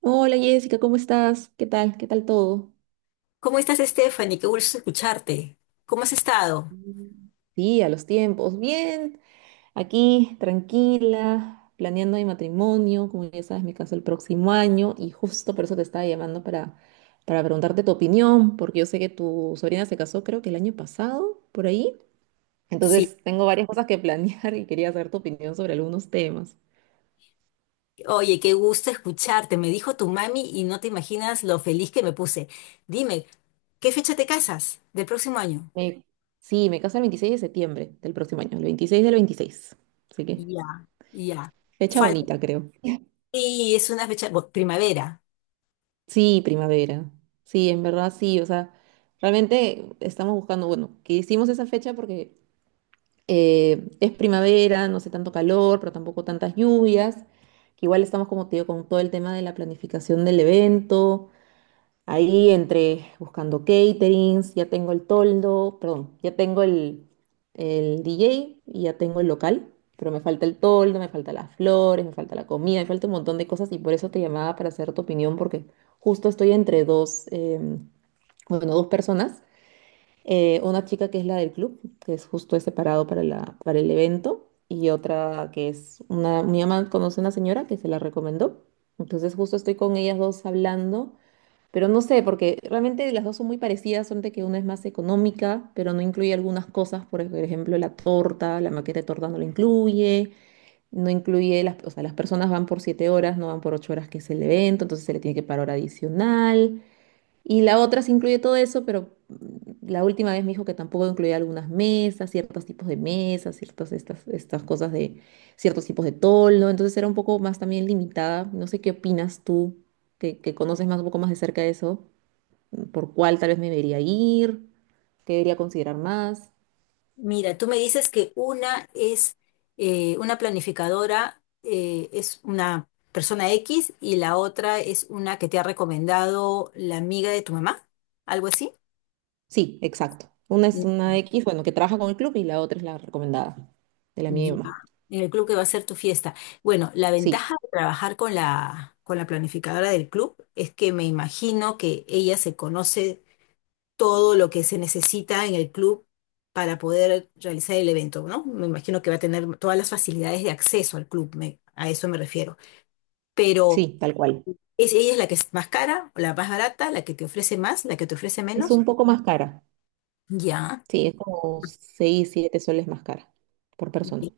Hola Jessica, ¿cómo estás? ¿Qué tal? ¿Qué tal todo? ¿Cómo estás, Stephanie? Qué gusto escucharte. ¿Cómo has estado? Mm. Sí, a los tiempos. Bien, aquí tranquila, planeando mi matrimonio. Como ya sabes, me caso el próximo año y justo por eso te estaba llamando para preguntarte tu opinión, porque yo sé que tu sobrina se casó creo que el año pasado, por ahí. Sí, Entonces tengo varias cosas que planear y quería saber tu opinión sobre algunos temas. oye, qué gusto escucharte. Me dijo tu mami y no te imaginas lo feliz que me puse. Dime, ¿qué fecha te casas del próximo año? Me- sí, me caso el 26 de septiembre del próximo año, el 26 del 26. Así que Ya, ya. fecha Falta. bonita, creo. Sí, es una fecha, bueno, primavera. Sí, primavera. Sí, en verdad sí. O sea, realmente estamos buscando, bueno, que hicimos esa fecha porque es primavera, no hace tanto calor, pero tampoco tantas lluvias. Que igual estamos, como te digo, con todo el tema de la planificación del evento. Ahí entre buscando caterings, ya tengo el toldo, perdón, ya tengo el DJ y ya tengo el local, pero me falta el toldo, me falta las flores, me falta la comida, me falta un montón de cosas y por eso te llamaba para hacer tu opinión porque justo estoy entre dos, bueno, dos personas, una chica que es la del club, que es justo es separado para para el evento y otra que es mi mamá conoce a una señora que se la recomendó, entonces justo estoy con ellas dos hablando pero no sé, porque realmente las dos son muy parecidas, solamente que una es más económica, pero no incluye algunas cosas, por ejemplo, la torta, la maqueta de torta no la incluye, no incluye o sea, las personas van por 7 horas, no van por 8 horas que es el evento, entonces se le tiene que pagar hora adicional. Y la otra sí incluye todo eso, pero la última vez me dijo que tampoco incluía algunas mesas, ciertos tipos de mesas, estas cosas de ciertos tipos de toldo, entonces era un poco más también limitada. No sé qué opinas tú, que conoces más un poco más de cerca de eso por cuál tal vez me debería ir, qué debería considerar más. Mira, tú me dices que una es una planificadora, es una persona X y la otra es una que te ha recomendado la amiga de tu mamá, algo así. Sí, exacto. Una es una X, bueno, que trabaja con el club y la otra es la recomendada de la mía y mi Ya, mamá. en el club que va a ser tu fiesta. Bueno, la Sí, ventaja de trabajar con la planificadora del club es que me imagino que ella se conoce todo lo que se necesita en el club para poder realizar el evento, ¿no? Me imagino que va a tener todas las facilidades de acceso al club, a eso me refiero. Pero sí, tal cual. ¿es, ella es la que es más cara, la más barata, la que te ofrece más, la que te ofrece Es menos? un poco más cara. Ya. Sí, es como 6 7 soles más cara por persona.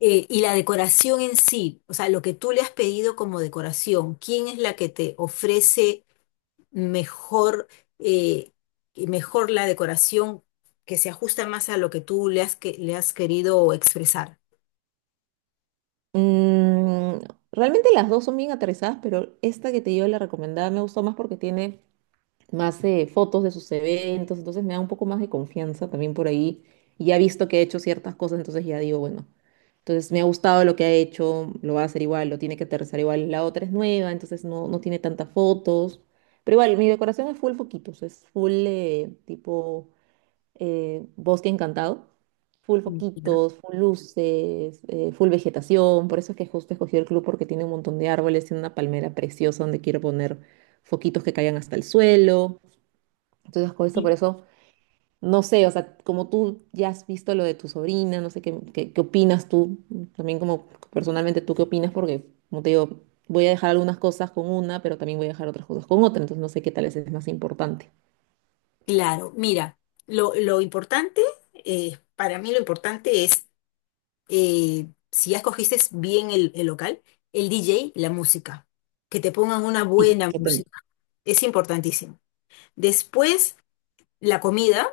Y la decoración en sí, o sea, lo que tú le has pedido como decoración, ¿quién es la que te ofrece mejor, eh, mejor la decoración que se ajusta más a lo que tú le has, que, le has querido expresar? Mm, realmente las dos son bien aterrizadas, pero esta que te dio la recomendada me gustó más porque tiene más fotos de sus eventos, entonces me da un poco más de confianza también por ahí. Y ya he visto que he hecho ciertas cosas, entonces ya digo, bueno, entonces me ha gustado lo que ha hecho, lo va a hacer igual, lo tiene que aterrizar igual. La otra es nueva, entonces no tiene tantas fotos. Pero igual, mi decoración es full foquitos, es full tipo bosque encantado, full Ya. foquitos, full luces, full vegetación. Por eso es que justo escogí el club porque tiene un montón de árboles y una palmera preciosa donde quiero poner foquitos que caigan hasta el suelo. Entonces, con esto, Y- por eso, no sé, o sea, como tú ya has visto lo de tu sobrina, no sé qué opinas tú, también como personalmente tú qué opinas, porque como te digo, voy a dejar algunas cosas con una, pero también voy a dejar otras cosas con otra, entonces no sé qué tal es más importante. Claro, mira, lo importante, para mí lo importante es, si ya escogiste bien el local, el DJ, la música, que te pongan una Sí, buena que tengo. música, es importantísimo. Después... la comida,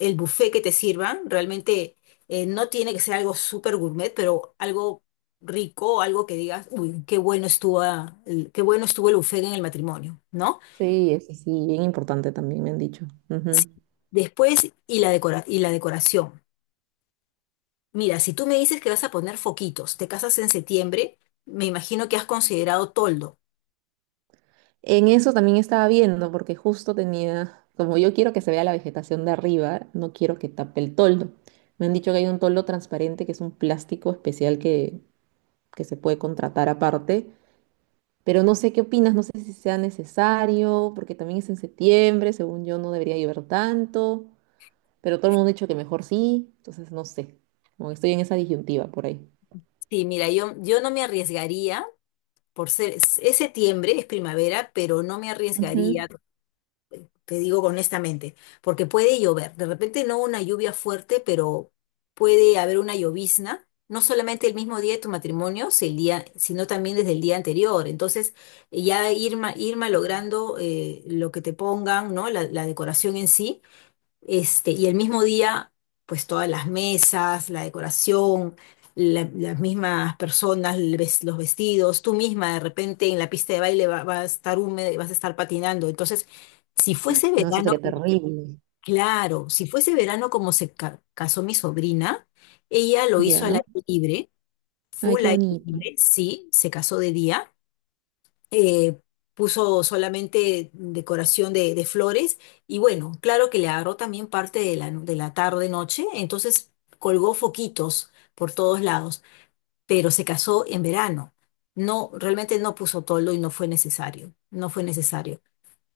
el buffet que te sirvan, realmente no tiene que ser algo súper gourmet, pero algo rico, algo que digas, uy, qué bueno estuvo, ah, qué bueno estuvo el buffet en el matrimonio, ¿no? Sí, es sí, bien importante también me han dicho. Sí. Ujú. Después, y y la decoración. Mira, si tú me dices que vas a poner foquitos, te casas en septiembre, me imagino que has considerado toldo. En eso también estaba viendo, porque justo tenía, como yo quiero que se vea la vegetación de arriba, no quiero que tape el toldo. Me han dicho que hay un toldo transparente que es un plástico especial que se puede contratar aparte, pero no sé qué opinas, no sé si sea necesario, porque también es en septiembre, según yo no debería llover tanto, pero todo el mundo ha dicho que mejor sí, entonces no sé, como que estoy en esa disyuntiva por ahí. Sí, mira, yo no me arriesgaría por ser, es septiembre, es primavera, pero no me Ujú. arriesgaría te digo honestamente, porque puede llover, de repente no una lluvia fuerte, pero puede haber una llovizna, no solamente el mismo día de tu matrimonio, si el día- sino también desde el día anterior. Entonces, ir malogrando lo que te pongan, ¿no? La decoración en sí este, y el mismo día, pues todas las mesas, la decoración, las mismas personas, los vestidos, tú misma de repente en la pista de baile va a estar húmeda y vas a estar patinando. Entonces, si fuese No, eso verano, sería terrible. claro, si fuese verano como casó mi sobrina, ella lo hizo al Ya. aire libre, Ay, full qué aire bonito. libre, sí, se casó de día eh, puso solamente decoración de flores y bueno, claro que le agarró también parte de de la tarde-noche, entonces colgó foquitos por todos lados, pero se casó en verano. No, realmente no puso toldo y no fue necesario, no fue necesario,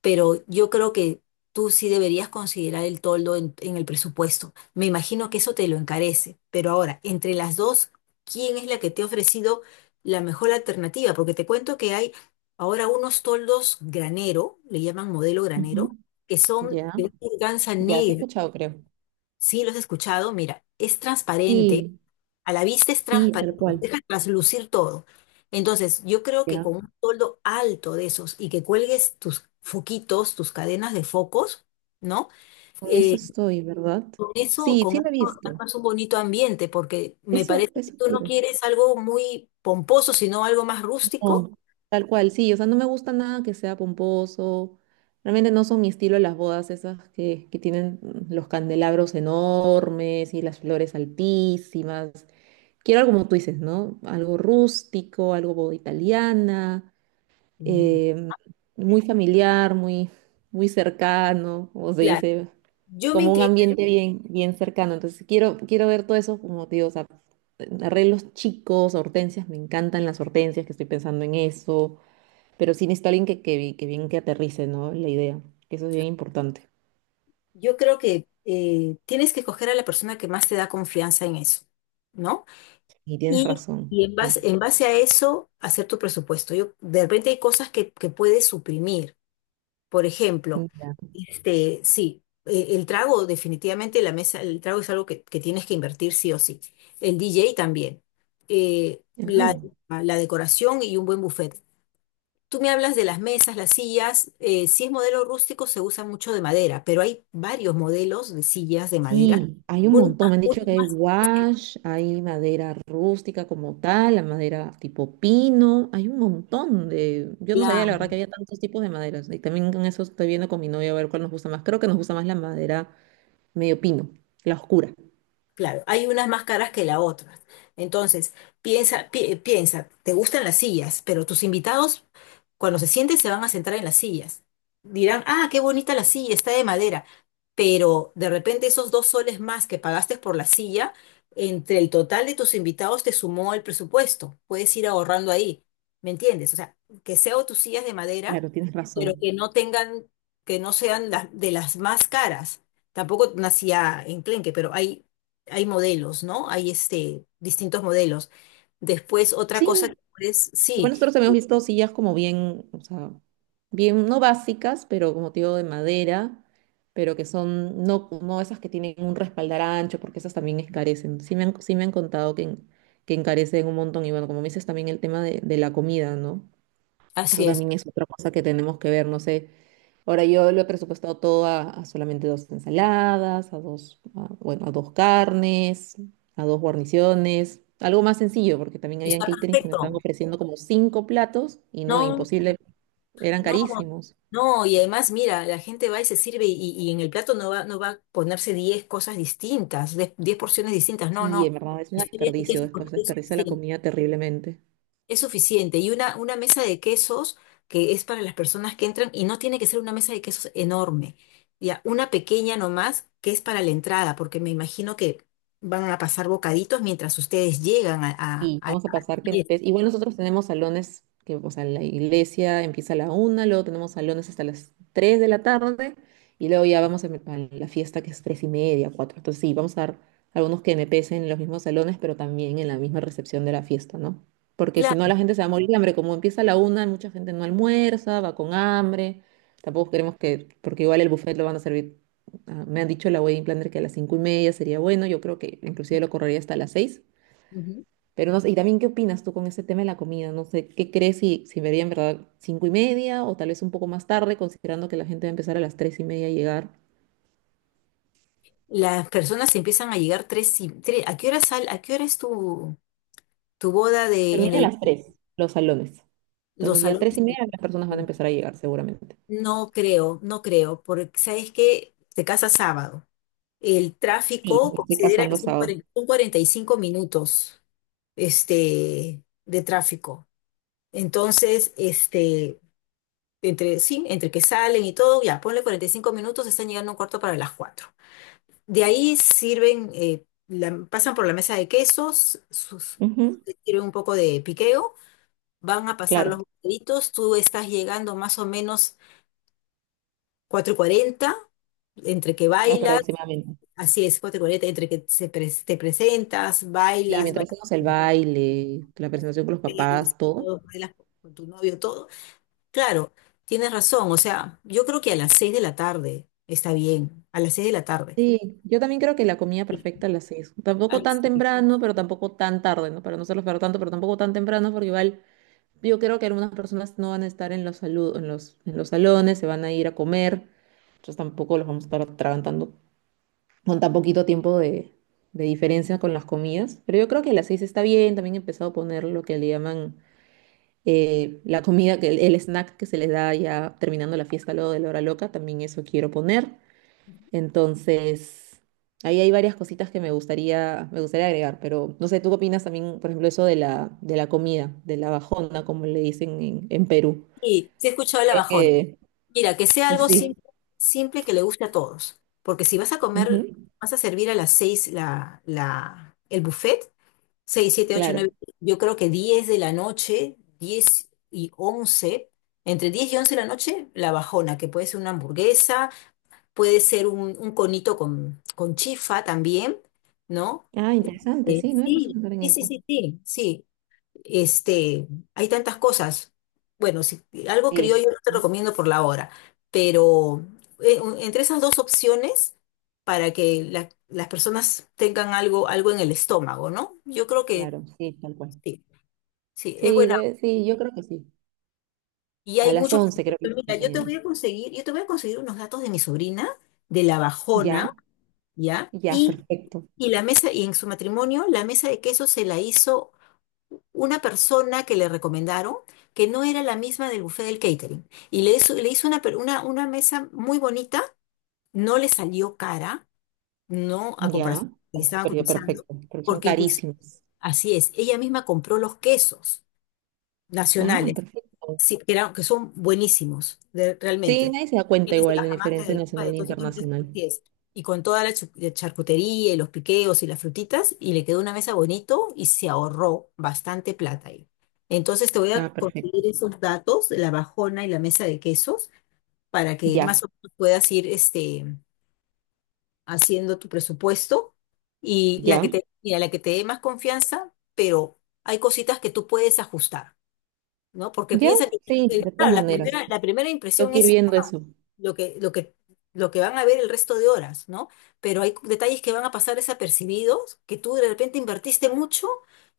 pero yo creo que tú sí deberías considerar el toldo en el presupuesto. Me imagino que eso te lo encarece, pero ahora, entre las dos, ¿quién es la que te ha ofrecido la mejor alternativa? Porque te cuento que hay ahora unos toldos granero, le llaman modelo granero, Ujú. que son Ya. de una organza Ya, sí he negra. escuchado, creo. Sí, los he escuchado, mira, es transparente, Sí, a la vista es sí, transparente, tal cual. deja traslucir todo. Entonces, yo creo que Ya. con un toldo alto de esos y que cuelgues tus foquitos, tus cadenas de focos, ¿no? Con eso Eh, estoy, ¿verdad? Sí, con sí eso lo he visto. armas un bonito ambiente, porque me Eso, parece que eso tú no quiero. quieres algo muy pomposo, sino algo más rústico. No, tal cual, sí, o sea, no me gusta nada que sea pomposo. Realmente no son mi estilo las bodas esas que tienen los candelabros enormes y las flores altísimas. Quiero algo como tú dices, ¿no? Algo rústico, algo boda italiana, Mm, em, muy familiar, muy, muy cercano, como se claro, dice, yo me como un inclino, ambiente bien, bien cercano. Entonces quiero ver todo eso, como te digo, o sea, arreglos chicos, hortensias, me encantan las hortensias, que estoy pensando en eso. Pero sí necesito alguien que bien que aterrice, ¿no? La idea. Eso es bien importante. yo creo que tienes que escoger a la persona que más te da confianza en eso, ¿no? Y tienes Y, razón. y Sí. En base a eso, hacer tu presupuesto. Yo, de repente hay cosas que puedes suprimir. Por ejemplo, Mira. este, sí, el trago, definitivamente la mesa, el trago es algo que tienes que invertir sí o sí. El DJ también. Eh, la, Ah, la decoración y un buen buffet. Tú me hablas de las mesas, las sillas. Si es modelo rústico, se usa mucho de madera, pero hay varios modelos de sillas de madera. sí, hay un montón. Me han dicho Unas que hay más wash, hay madera rústica como tal, la madera tipo pino. Hay un montón de. Yo no sabía, la verdad, que había tantos tipos de maderas. Y también con eso estoy viendo con mi novia a ver cuál nos gusta más. Creo que nos gusta más la madera medio pino, la oscura. claro, hay unas más caras que las otras. Entonces, piensa, te gustan las sillas, pero tus invitados, cuando se sienten, se van a sentar en las sillas. Dirán, ah, qué bonita la silla, está de madera. Pero de repente esos dos soles más que pagaste por la silla, entre el total de tus invitados te sumó el presupuesto. Puedes ir ahorrando ahí, ¿me entiendes? O sea, que sea o tus sillas de madera, Claro, tienes pero razón. que no tengan, que no sean las de las más caras. Tampoco nacía enclenque, pero hay modelos, ¿no? Hay este, distintos modelos. Después, otra cosa que Sí, puedes, y bueno sí, nosotros habíamos visto sillas como bien, o sea, bien, no básicas, pero como te digo, de madera, pero que son, no, no esas que tienen un respaldar ancho, porque esas también escarecen. Sí me han contado que, que encarecen un montón. Y bueno, como me dices también el tema de la comida, ¿no? Eso así es, también es otra cosa que tenemos que ver. No sé, ahora yo lo he presupuestado todo a solamente dos ensaladas, bueno, a dos carnes, a dos guarniciones, algo más sencillo, porque también habían está caterings que me estaban perfecto. ofreciendo como cinco platos y no, No, imposible, eran no, carísimos. no, y además, mira, la gente va y se sirve y en el plato no va, no va a ponerse 10 cosas distintas, 10 porciones distintas, no, Sí, no. en verdad es un Estoy bien que desperdicio, es después desperdicia la suficiente. comida terriblemente. Es suficiente. Y una mesa de quesos que es para las personas que entran y no tiene que ser una mesa de quesos enorme. Ya, una pequeña nomás que es para la entrada, porque me imagino que van a pasar bocaditos mientras ustedes llegan Y a vamos a la pasar que fiesta. después, igual nosotros tenemos salones que, o sea, la iglesia empieza a la una, luego tenemos salones hasta las 3 de la tarde y luego ya vamos a la fiesta que es tres y media, cuatro. Entonces sí, vamos a dar algunos que me pesen en los mismos salones, pero también en la misma recepción de la fiesta, ¿no? Porque si no Claro. la gente se va a morir de hambre, como empieza a la una, mucha gente no almuerza, va con hambre. Tampoco queremos que, porque igual el buffet lo van a servir, ah, me han dicho la wedding planner que a las 5:30 sería bueno, yo creo que inclusive lo correría hasta las seis Ujú. pero no sé, y también, ¿qué opinas tú con ese tema de la comida? No sé, ¿qué crees si vería en verdad 5:30 o tal vez un poco más tarde, considerando que la gente va a empezar a las 3:30 a llegar? Las personas empiezan a llegar tres y tres. ¿A qué hora sal, a qué hora es tu, tu boda de en Termina a las tres, los salones. los Entonces ya salones? 3:30 las personas van a empezar a llegar seguramente. No creo, no creo, porque sabes que te casas sábado. El Sí, tráfico me estoy considera que casando son sábado. Son 45 minutos este, de tráfico. Entonces, este, entre, sí, entre que salen y todo, ya, ponle 45 minutos, están llegando a un cuarto para las cuatro. De ahí sirven, pasan por la mesa de quesos, sus, Ujú, sirven un poco de piqueo, van a pasar los claro, bocaditos, tú estás llegando más o menos cuatro y cuarenta entre que bailas, aproximadamente. así es, cuatricoleta, entre que te presentas, Y bailas, mientras bailas, hacemos el baile, la bailas, presentación con los bailas papás, todo. todo, bailas con tu novio, todo. Claro, tienes razón, o sea, yo creo que a las seis de la tarde está bien, a las seis de la tarde. Sí, yo también creo que la comida Sí, perfecta a las seis. a Tampoco las tan seis. temprano, pero tampoco tan tarde, ¿no? Para no hacerlo esperar tanto, pero tampoco tan temprano, porque igual yo creo que algunas personas no van a estar en los, en los salones, se van a ir a comer, entonces tampoco los vamos a estar atragantando con tan poquito tiempo de diferencia con las comidas. Pero yo creo que a las seis está bien, también he empezado a poner lo que le llaman la comida, que el snack que se les da ya terminando la fiesta luego de la hora loca, también eso quiero poner. Entonces, ahí hay varias cositas que me gustaría agregar, pero no sé, ¿tú qué opinas también, por ejemplo, eso de la comida, de la bajona, como le dicen en Perú? Sí, sí he escuchado la Ves que bajona. Mira, que sea algo sí, simple, simple que le guste a todos, porque si vas a comer, ujú, vas a servir a las seis el buffet, 6 siete 8 nueve, claro. yo creo que 10 de la noche, 10 y once, entre 10 y 11 de la noche, la bajona, que puede ser una hamburguesa, puede ser un conito con chifa también, ¿no? Ah, interesante, sí, no me puesto a Sí, pensar en sí, sí, eso. sí, sí, sí. Este, hay tantas cosas. Bueno, si algo Sí, criollo no te recomiendo por la hora, pero entre esas dos opciones, para que las personas tengan algo, algo en el estómago, ¿no? Yo creo que... claro, sí, tal cual. sí. Sí, es Sí, buena. debe- sí, yo creo que sí. Y A hay las muchos. 11 creo que me estoy Mira, yo te poniendo. voy a conseguir, yo te voy a conseguir unos datos de mi sobrina, de la Bajona, Ya, ¿ya? ya, perfecto. Y la mesa, y en su matrimonio, la mesa de queso se la hizo una persona que le recomendaron, que no era la misma del buffet del catering. Y le hizo una, una mesa muy bonita, no le salió cara, no a comparación Ya, de lo que le ese estaban periodo cotizando, perfecto, pero son porque inclusive, carísimos. así es, ella misma compró los quesos Ah, nacionales. perfecto. Sí, que, que son buenísimos, Sí, realmente. nadie se da cuenta Tienes de igual de la Cajamarca, diferencia del Tupa, de nacional e todos sitios donde te internacional. pides. Y con toda la charcutería y los piqueos y las frutitas, y le quedó una mesa bonito y se ahorró bastante plata ahí. Entonces te voy a Ah, perfecto. conseguir esos datos, la bajona y la mesa de quesos, para que más Ya, o menos puedas ir este, haciendo tu presupuesto. Y la que ya, te, mira, la que te dé más confianza, pero hay cositas que tú puedes ajustar. ¿No? Porque ya, piensan que, sí, de todas claro, maneras. La primera Tengo impresión que ir es viendo eso. lo que, lo que, lo que van a ver el resto de horas, ¿no? Pero hay detalles que van a pasar desapercibidos, que tú de repente invertiste mucho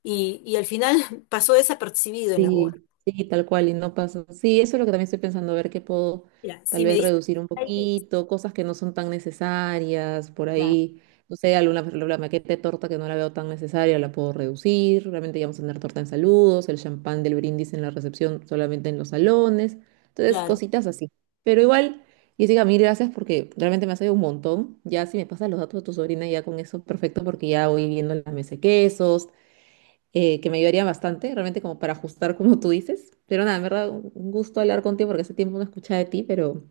y al final pasó desapercibido en la boda. Sí, sí, tal cual, y no pasa. Sí, eso es lo que también estoy pensando, a ver qué puedo Mira, tal si me vez dices, reducir un poquito, cosas que no son tan necesarias, por claro, ahí, no sé, alguna la maqueta de torta que no la veo tan necesaria, la puedo reducir, realmente ya vamos a tener torta en saludos, el champán del brindis en la recepción solamente en los salones, entonces claro, cositas así. Pero igual, Jessica, mil gracias porque realmente me has ayudado un montón, ya si me pasas los datos de tu sobrina ya con eso, perfecto, porque ya voy viendo la mesa de quesos que me ayudarían bastante, realmente como para ajustar como tú dices. Pero nada, en verdad, un gusto hablar contigo porque hace tiempo no escuchaba de ti, pero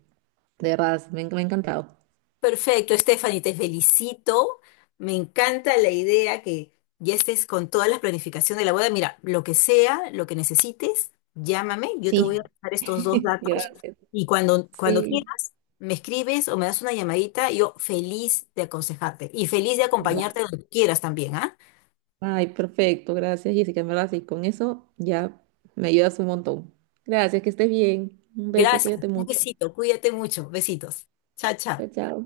de verdad, me ha encantado. perfecto, Stephanie, te felicito. Me encanta la idea que ya estés con toda la planificación de la boda. Mira, lo que sea, lo que necesites, llámame. Yo te voy a Sí, pasar estos dos datos gracias. y cuando, cuando Sí. quieras, me escribes o me das una llamadita. Yo feliz de aconsejarte y feliz de acompañarte Ya. donde quieras también, ¿ah? Ay, perfecto, gracias Jessica, en verdad, sí, con eso ya me ayudas un montón. Gracias, que estés bien. Un beso, Gracias. cuídate Un mucho. besito. Cuídate mucho. Besitos. Chao, chao. Chao, chao.